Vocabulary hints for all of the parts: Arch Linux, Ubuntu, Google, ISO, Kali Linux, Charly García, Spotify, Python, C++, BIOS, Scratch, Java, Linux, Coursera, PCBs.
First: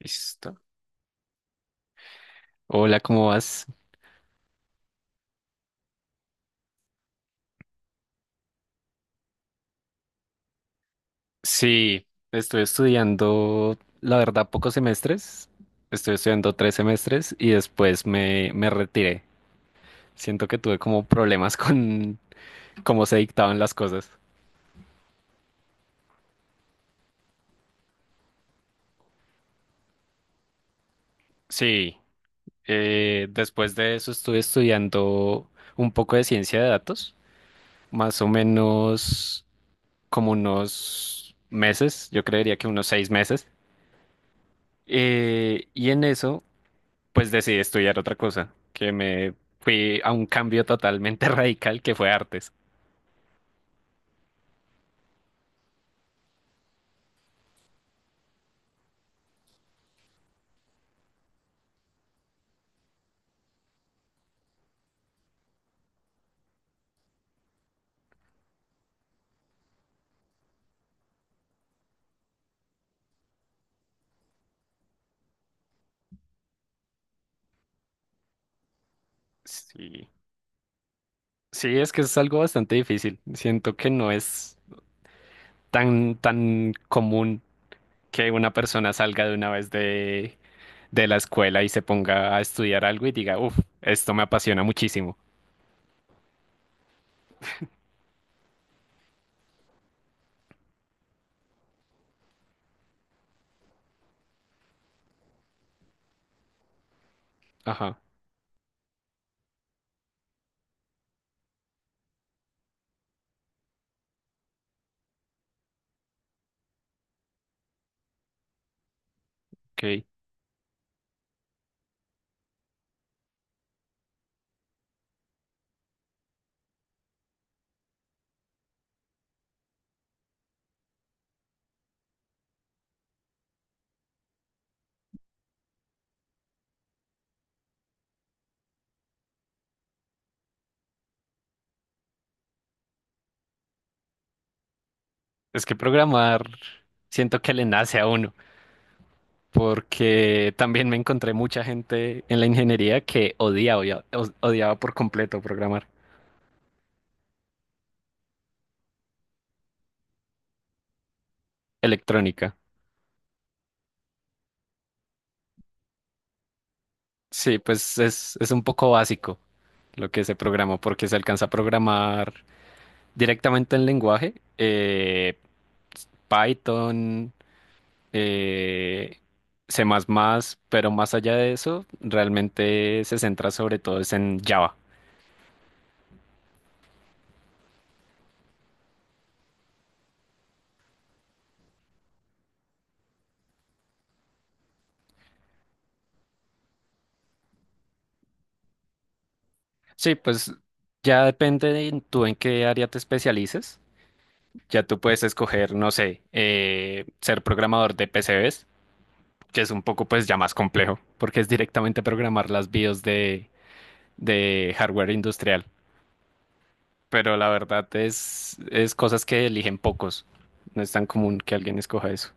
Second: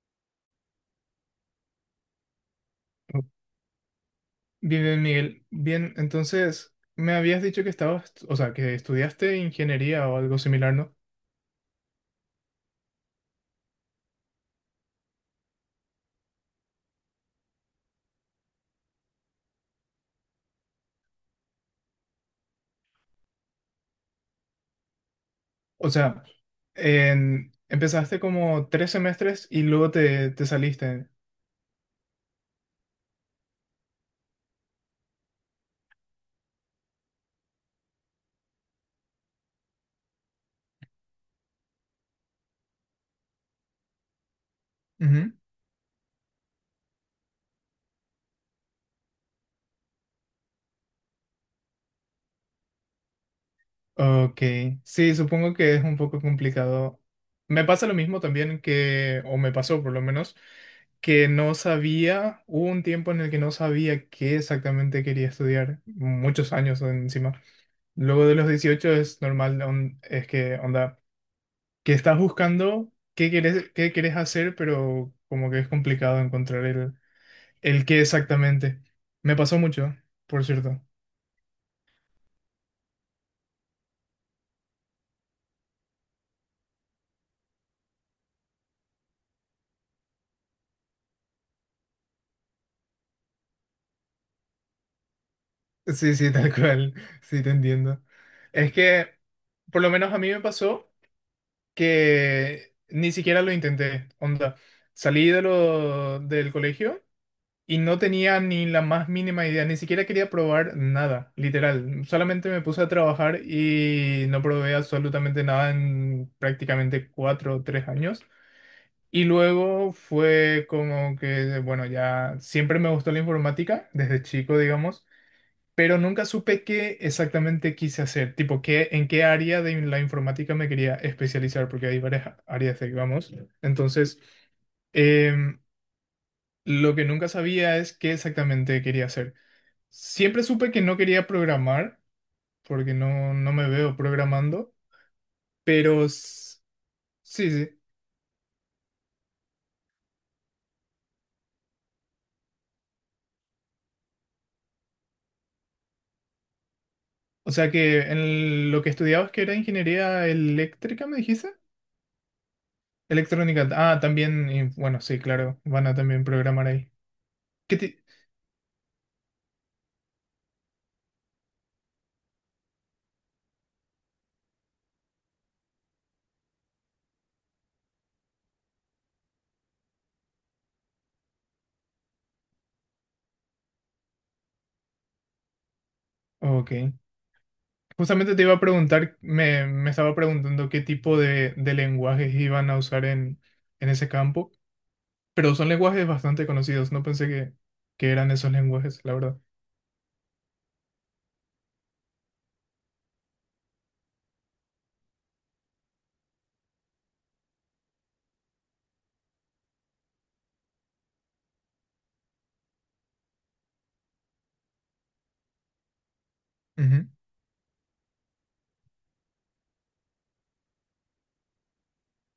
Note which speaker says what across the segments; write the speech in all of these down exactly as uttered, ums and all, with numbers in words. Speaker 1: Listo. Hola,
Speaker 2: Bien,
Speaker 1: ¿cómo vas?
Speaker 2: bien, Miguel. Bien, entonces me habías dicho que estabas, o sea, que estudiaste ingeniería o algo similar, ¿no?
Speaker 1: Sí, estoy estudiando, la verdad, pocos semestres. Estoy estudiando tres semestres y después me, me retiré. Siento que tuve como problemas con cómo se dictaban las cosas.
Speaker 2: O sea, en- empezaste como tres semestres y luego te, te saliste.
Speaker 1: Sí, eh, después de eso estuve estudiando un poco de ciencia de datos, más o menos como unos meses, yo creería que unos seis meses.
Speaker 2: Ujú.
Speaker 1: Eh, y en eso... pues decidí estudiar otra cosa, que me fui a un cambio totalmente radical que fue artes.
Speaker 2: Ok, sí, supongo que es un poco complicado. Me pasa lo mismo también que, o me pasó por lo menos, que no sabía, hubo un tiempo en el que no sabía qué exactamente quería estudiar, muchos años encima. Luego de los dieciocho es normal, on- es que onda, que estás buscando qué querés, qué querés hacer, pero como que es complicado encontrar el, el qué exactamente. Me pasó mucho,
Speaker 1: Sí,
Speaker 2: por cierto.
Speaker 1: sí, es que es algo bastante difícil. Siento que no es tan, tan común que una persona salga de una vez de, de la escuela y se ponga a estudiar algo y diga, uff, esto me apasiona muchísimo.
Speaker 2: Sí, sí, tal cual. Sí, te entiendo. Es que, por lo menos a mí me pasó que ni siquiera lo intenté. Onda, salí de lo, del colegio, y no
Speaker 1: Ajá,
Speaker 2: tenía ni la más mínima idea, ni siquiera quería probar nada, literal. Solamente me puse a trabajar y no probé absolutamente nada en prácticamente cuatro o tres años. Y luego
Speaker 1: ok.
Speaker 2: fue como que, bueno, ya siempre me gustó la informática, desde chico, digamos, pero nunca supe qué exactamente quise hacer, tipo, qué, en qué área de la informática me quería especializar, porque hay varias áreas, digamos. Entonces, em, lo que nunca sabía es qué exactamente quería hacer. Siempre supe que no quería programar, porque no, no me veo programando,
Speaker 1: Es que
Speaker 2: pero
Speaker 1: programar
Speaker 2: s-
Speaker 1: siento
Speaker 2: sí,
Speaker 1: que le
Speaker 2: sí.
Speaker 1: nace a uno, porque también me encontré mucha gente en la ingeniería que odiaba, odia- odiaba por completo programar.
Speaker 2: O sea que en lo que estudiabas que era ingeniería eléctrica, ¿me dijiste?
Speaker 1: Electrónica.
Speaker 2: Electrónica. Ah, también, y bueno, sí, claro, van a también programar ahí.
Speaker 1: Sí,
Speaker 2: ¿Qué
Speaker 1: pues
Speaker 2: ti-
Speaker 1: es, es un poco básico lo que se programó, porque se alcanza a programar directamente en lenguaje, eh, Python, eh, C más más, pero más allá de eso, realmente se centra sobre todo es en Java.
Speaker 2: Ok. Justamente te iba a preguntar, me, me estaba preguntando qué tipo de, de lenguajes iban a usar en, en ese campo, pero son lenguajes bastante conocidos, no pensé que, que eran esos lenguajes, la verdad.
Speaker 1: Sí, pues ya depende de tú en qué área te especialices. Ya tú puedes escoger, no sé, eh, ser programador de P C Bs, que es un poco pues ya más complejo, porque es directamente programar las BIOS de de hardware industrial, pero la verdad es, es cosas que eligen pocos. No es tan común que alguien escoja eso.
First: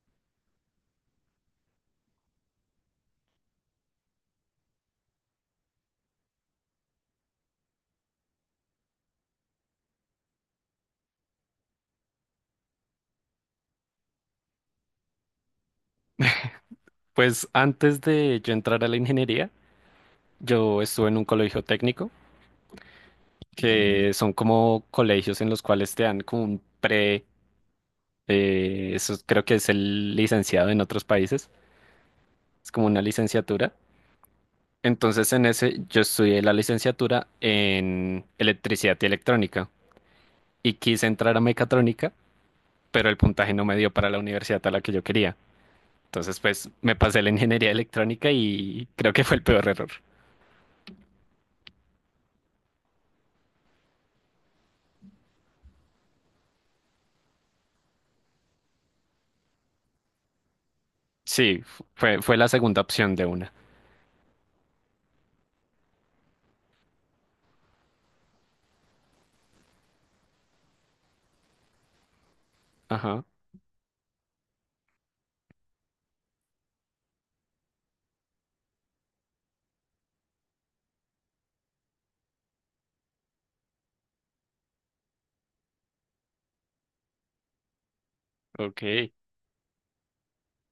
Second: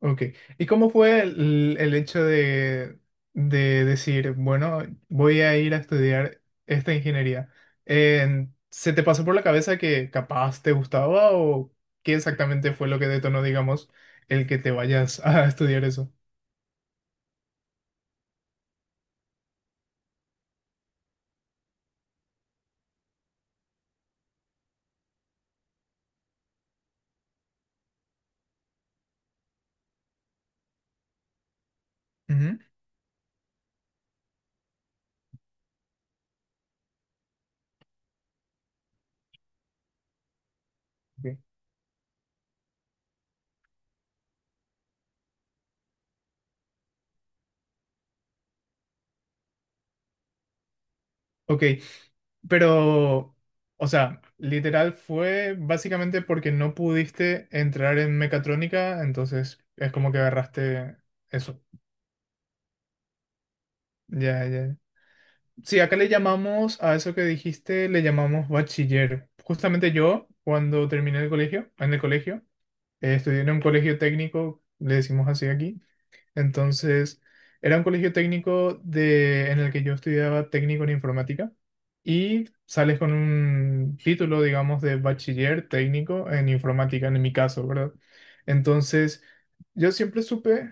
Speaker 2: Ok. ¿Y cómo fue el, el hecho de, de decir, bueno, voy a ir a estudiar esta ingeniería? En- ¿se te pasó por la cabeza que capaz te gustaba o qué exactamente fue lo que detonó, digamos, el que te vayas a estudiar eso?
Speaker 1: Pues antes de yo entrar a la ingeniería, yo estuve en un colegio técnico, que son como colegios en los cuales te dan como un pre, eh, eso creo que es el licenciado en otros países,
Speaker 2: Ujú.
Speaker 1: es como una licenciatura. Entonces en ese yo estudié la licenciatura en electricidad y electrónica y quise entrar
Speaker 2: Ok.
Speaker 1: a mecatrónica pero el puntaje no me dio para la universidad a la que yo quería. Entonces, pues me pasé la ingeniería electrónica y creo que fue el peor error.
Speaker 2: Ok, pero, o sea, literal fue básicamente porque no pudiste entrar en mecatrónica, entonces es como que agarraste eso.
Speaker 1: Sí, fue, fue la segunda opción de una.
Speaker 2: Ya, ya. Sí, acá le llamamos a eso que dijiste, le llamamos bachiller. Justamente yo, cuando terminé el colegio, en el colegio, eh,
Speaker 1: Ajá,
Speaker 2: estudié en un colegio técnico, le decimos así aquí. Entonces, era un colegio técnico de, en el que yo estudiaba técnico en informática y sales con un título, digamos, de bachiller técnico en informática, en mi caso, ¿verdad?
Speaker 1: ok.
Speaker 2: Entonces, yo siempre supe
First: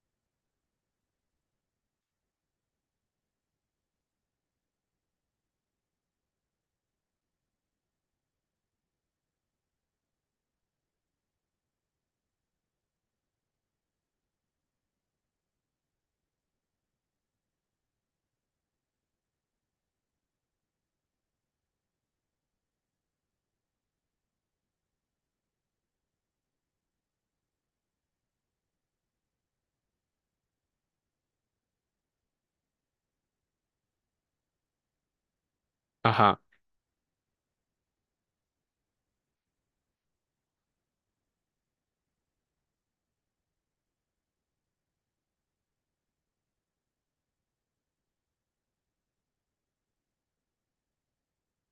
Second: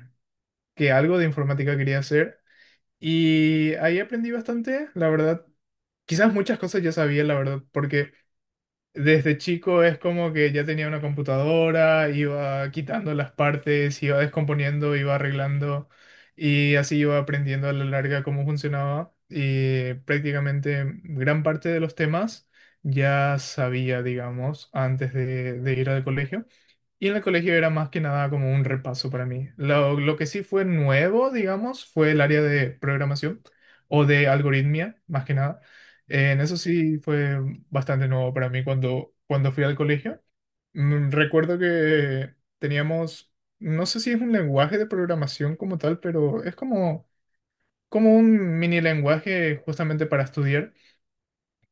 Speaker 2: que algo de informática quería hacer. Y ahí aprendí bastante, la verdad. Quizás muchas cosas ya sabía, la verdad, porque desde chico es como que ya tenía una computadora, iba quitando las partes, iba descomponiendo, iba arreglando y así iba aprendiendo a la larga cómo funcionaba, y prácticamente gran parte de los temas ya sabía, digamos, antes de, de ir al colegio. Y en el colegio era más que nada como un repaso para mí. Lo, lo que sí fue nuevo, digamos, fue el área de programación o de algoritmia, más que nada. Eh,
Speaker 1: Ajá.
Speaker 2: en eso sí fue bastante nuevo para mí cuando, cuando fui al colegio. Mm, Recuerdo que teníamos, no sé si es un lenguaje de programación como tal, pero es como, como un mini lenguaje justamente para estudiar,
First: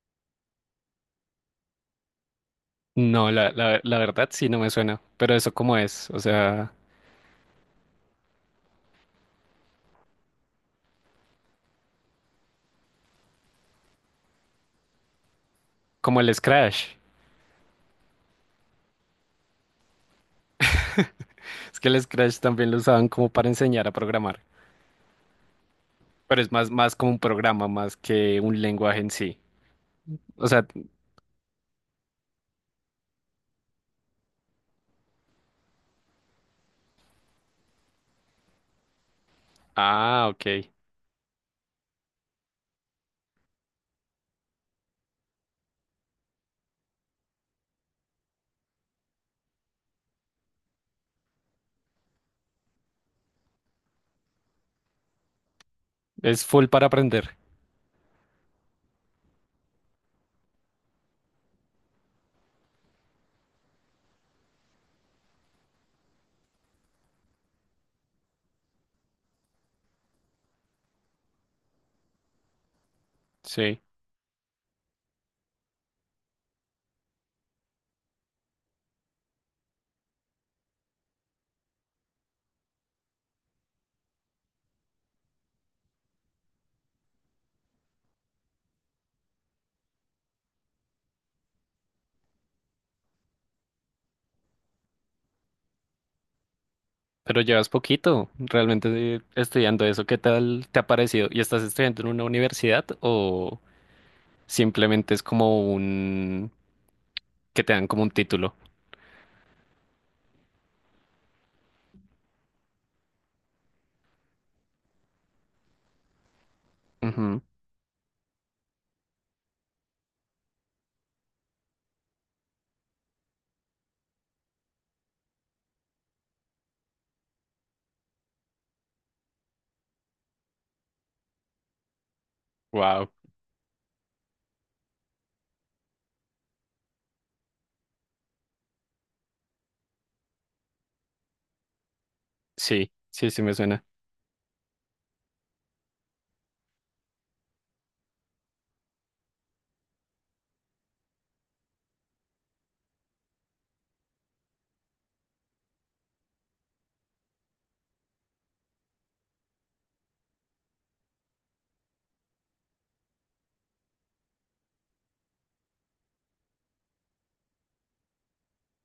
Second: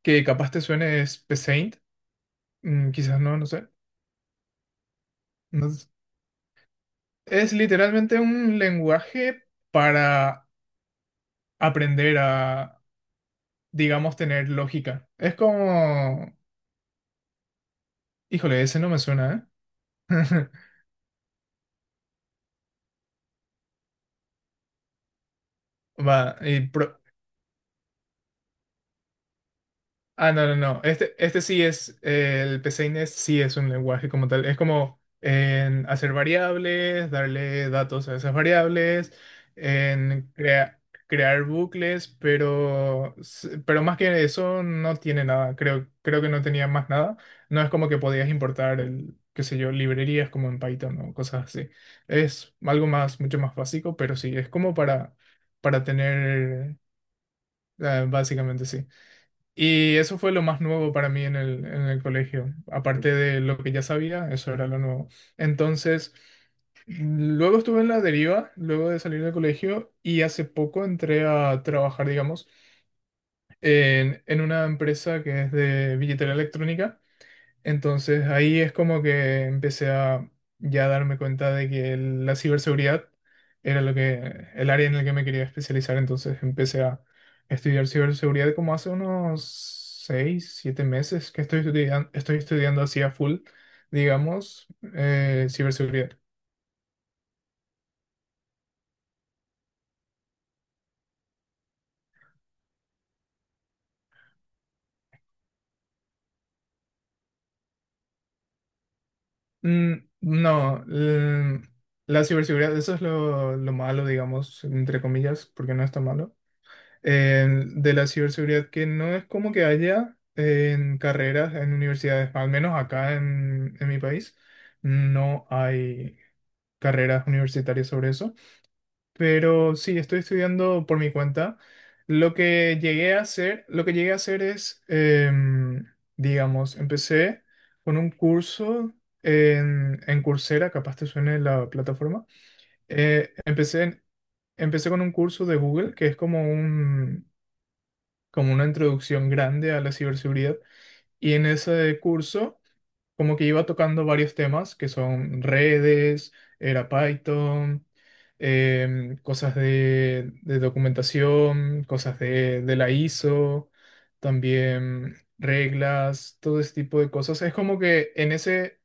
Speaker 2: que capaz te suene, es Paint, mm, quizás
Speaker 1: No,
Speaker 2: no, no
Speaker 1: la,
Speaker 2: sé.
Speaker 1: la, la verdad sí no me suena, pero eso
Speaker 2: No,
Speaker 1: cómo es, o sea,
Speaker 2: es literalmente un lenguaje para aprender a, digamos, tener lógica. Es
Speaker 1: como el
Speaker 2: como...
Speaker 1: Scratch.
Speaker 2: Híjole, ese no me suena, ¿eh?
Speaker 1: Es que el Scratch también lo usaban como para enseñar a programar,
Speaker 2: Va,
Speaker 1: pero es
Speaker 2: y
Speaker 1: más, más
Speaker 2: pro-
Speaker 1: como un programa, más que un lenguaje en sí.
Speaker 2: Ah, no,
Speaker 1: O
Speaker 2: no,
Speaker 1: sea,
Speaker 2: no. Este, este sí es, eh, el PCINES sí es un lenguaje como tal. Es como en hacer variables, darle datos a esas variables,
Speaker 1: ah,
Speaker 2: en
Speaker 1: ok.
Speaker 2: crea- crear bucles, pero, s- pero más que eso no tiene nada. Creo, creo que no tenía más nada. No es como que podías importar el, qué sé yo, librerías como en Python o cosas así. Es algo más, mucho más básico, pero sí, es como para, para
Speaker 1: Es full
Speaker 2: tener,
Speaker 1: para aprender.
Speaker 2: eh, básicamente sí. Y eso fue lo más nuevo para mí en el, en el colegio. Aparte de lo que ya sabía, eso era lo nuevo. Entonces, luego estuve en la deriva, luego de salir del colegio, y hace poco entré a trabajar, digamos,
Speaker 1: Sí.
Speaker 2: en, en una empresa que es de billetera electrónica. Entonces ahí es como que empecé a ya darme cuenta de que el- la ciberseguridad era lo que, el área en la que me quería especializar. Entonces empecé a estudiar ciberseguridad como hace unos seis, siete meses que estoy estudiando, estoy estudiando así a full, digamos, eh, ciberseguridad.
Speaker 1: Pero llevas poquito realmente eh, estudiando eso. ¿Qué tal te ha parecido? ¿Y estás estudiando en una universidad o simplemente es como un que te dan como un título?
Speaker 2: Mm, no, l- la ciberseguridad, eso es lo, lo malo, digamos, entre comillas, porque no está malo eh, de la ciberseguridad, que no es como que haya en carreras, en universidades, al menos acá en, en mi país, no hay carreras universitarias sobre eso. Pero sí, estoy estudiando por mi cuenta. Lo que
Speaker 1: Wow.
Speaker 2: llegué a hacer, lo que llegué a hacer es, em, digamos, empecé con un curso en, en Coursera, capaz te suene la plataforma.
Speaker 1: Sí, sí,
Speaker 2: Eh,
Speaker 1: sí me
Speaker 2: empecé
Speaker 1: suena.
Speaker 2: en- Empecé con un curso de Google, que es como un, como una introducción grande a la ciberseguridad. Y en ese curso, como que iba tocando varios temas que son redes, era Python, em, cosas de, de documentación, cosas de, de la I S O, también reglas, todo ese tipo de cosas. Es como que en ese,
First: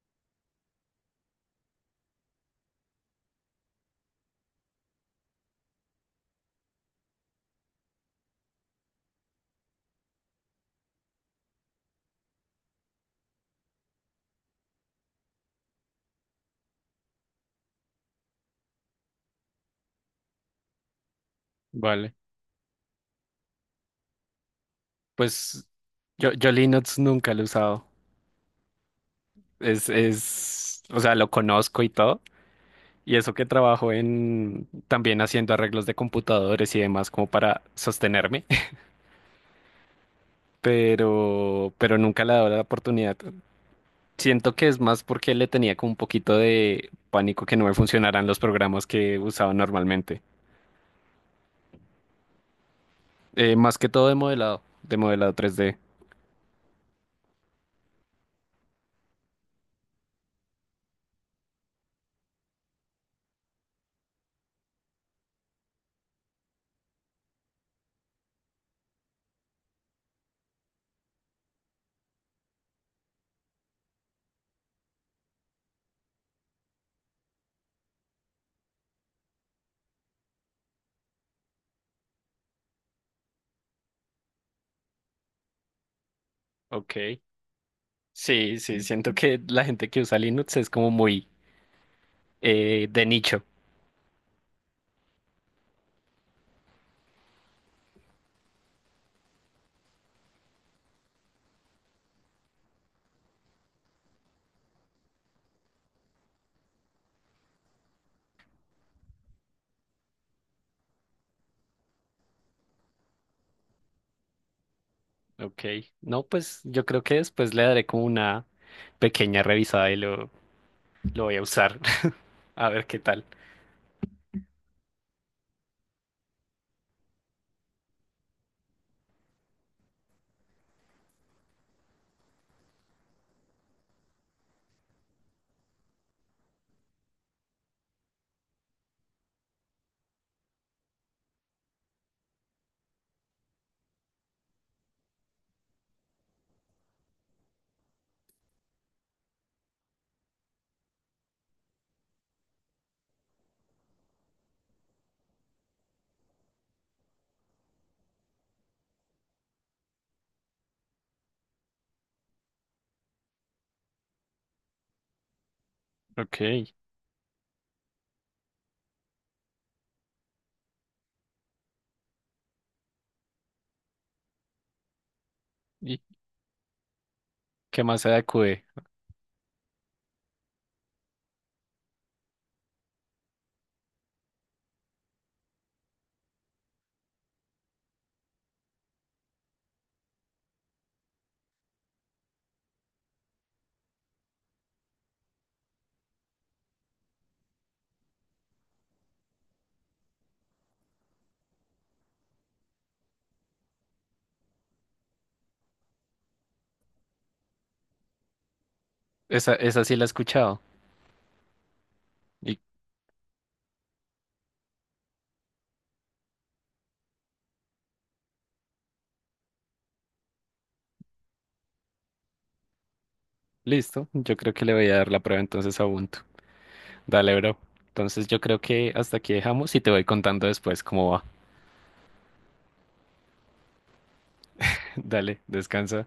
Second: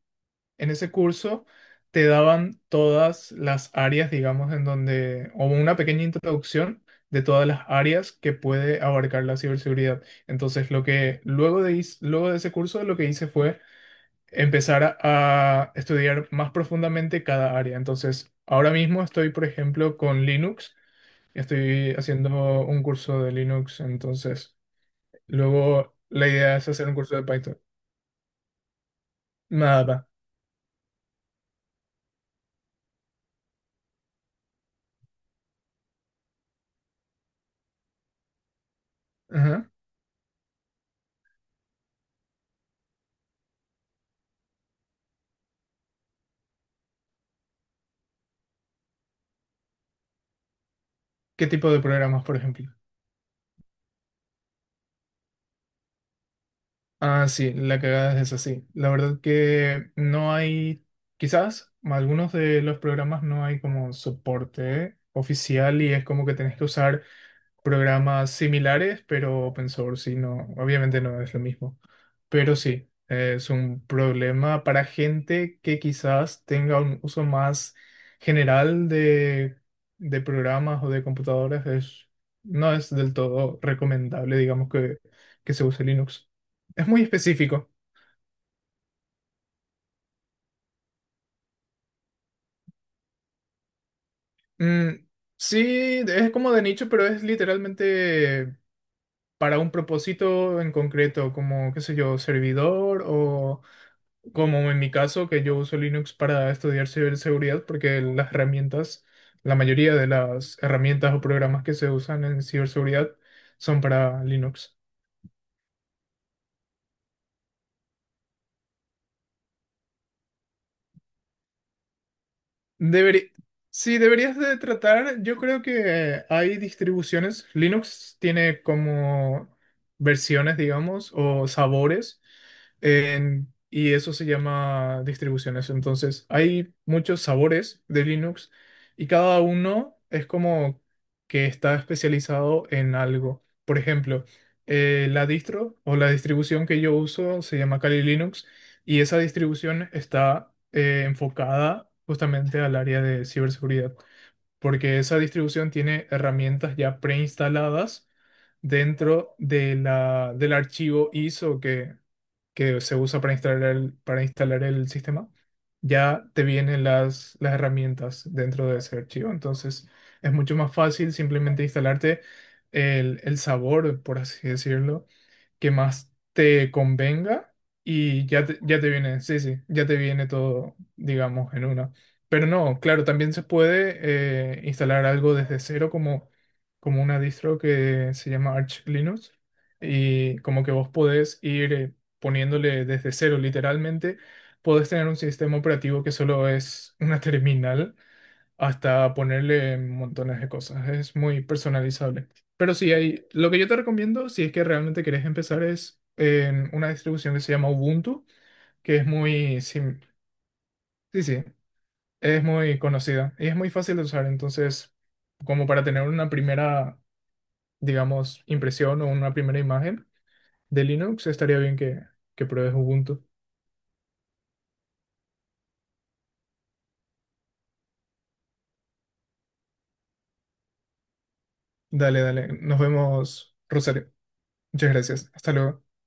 Speaker 2: en ese curso te daban todas las áreas, digamos, en donde, o una pequeña introducción de todas las áreas que puede abarcar la ciberseguridad. Entonces, lo que luego de, is- luego de ese curso, lo que hice fue empezar a, a estudiar más profundamente cada área. Entonces, ahora mismo estoy, por ejemplo, con Linux. Estoy
Speaker 1: Vale.
Speaker 2: haciendo un curso de Linux. Entonces,
Speaker 1: Pues
Speaker 2: luego la
Speaker 1: yo, yo
Speaker 2: idea es hacer un
Speaker 1: Linux
Speaker 2: curso de
Speaker 1: nunca lo he
Speaker 2: Python.
Speaker 1: usado. Es,
Speaker 2: Nada.
Speaker 1: es, o sea, lo conozco y todo. Y eso que trabajo en también haciendo arreglos de computadores y demás como para sostenerme.
Speaker 2: Ajá.
Speaker 1: Pero, pero nunca le he dado la oportunidad. Siento que es más porque le tenía como un poquito de pánico que no me funcionaran los programas que usaba normalmente.
Speaker 2: ¿Qué tipo de programas, por ejemplo?
Speaker 1: Eh, más que todo de modelado, de modelado tres d.
Speaker 2: Ah, sí, la cagada es así. La verdad que no hay, quizás algunos de los programas no hay como soporte oficial y es como que tenés que usar programas similares, pero open source, y no, obviamente no es lo mismo. Pero sí, es un problema para gente que quizás tenga un uso más general de, de programas o de computadoras. Es, no es del todo recomendable, digamos, que, que se use Linux. Es muy
Speaker 1: Ok.
Speaker 2: específico.
Speaker 1: Sí, sí, siento que la gente que usa Linux es como muy eh, de nicho.
Speaker 2: Mm, sí, es como de nicho, pero es literalmente para un propósito en concreto, como, qué sé yo, servidor o como en mi caso, que yo uso Linux para estudiar ciberseguridad, porque las herramientas, la mayoría de las herramientas o programas que se usan en ciberseguridad son para Linux.
Speaker 1: Ok. No, pues yo creo que después le daré como una pequeña revisada y lo, lo voy a usar. A ver qué tal.
Speaker 2: Deberí- sí, deberías de tratar, yo creo que hay distribuciones, Linux tiene como versiones, digamos, o sabores, en- y eso se llama distribuciones. Entonces, hay muchos sabores de Linux y cada uno es como que está especializado en algo. Por ejemplo, eh, la distro o la distribución que yo uso se llama Kali Linux. Y esa distribución está eh, enfocada justamente al área de ciberseguridad, porque esa distribución tiene herramientas ya preinstaladas dentro de la, del archivo I S O que que se usa para instalar el, para instalar el sistema, ya te
Speaker 1: Ok.
Speaker 2: vienen las, las herramientas dentro de ese archivo. Entonces es mucho más fácil simplemente instalarte el, el sabor, por así decirlo, que
Speaker 1: ¿Y
Speaker 2: más te convenga
Speaker 1: qué más se
Speaker 2: y ya te,
Speaker 1: acude?
Speaker 2: ya te viene, sí, sí, ya te viene todo, digamos, en una. Pero no, claro, también se puede eh, instalar algo desde cero como, como una distro que se llama Arch Linux y como que vos podés ir... eh, poniéndole desde cero literalmente, podés tener un sistema operativo que solo es una terminal hasta ponerle montones de cosas. Es muy personalizable. Pero sí, hay, lo que yo te recomiendo, si es que realmente querés empezar, es en una distribución que se llama Ubuntu, que es
Speaker 1: Esa,
Speaker 2: muy,
Speaker 1: esa sí
Speaker 2: sim-
Speaker 1: la he escuchado.
Speaker 2: sí, sí, es
Speaker 1: Y
Speaker 2: muy conocida y es muy fácil de usar. Entonces, como para tener una primera, digamos, impresión o una primera imagen de Linux, estaría bien que, que pruebes Ubuntu.
Speaker 1: listo. Yo creo que le voy a dar la prueba entonces a Ubuntu. Dale, bro. Entonces yo creo que hasta aquí dejamos y te voy contando después cómo va.
Speaker 2: Dale, dale. Nos vemos, Rosario. Muchas gracias.
Speaker 1: Dale,
Speaker 2: Hasta luego.
Speaker 1: descansa.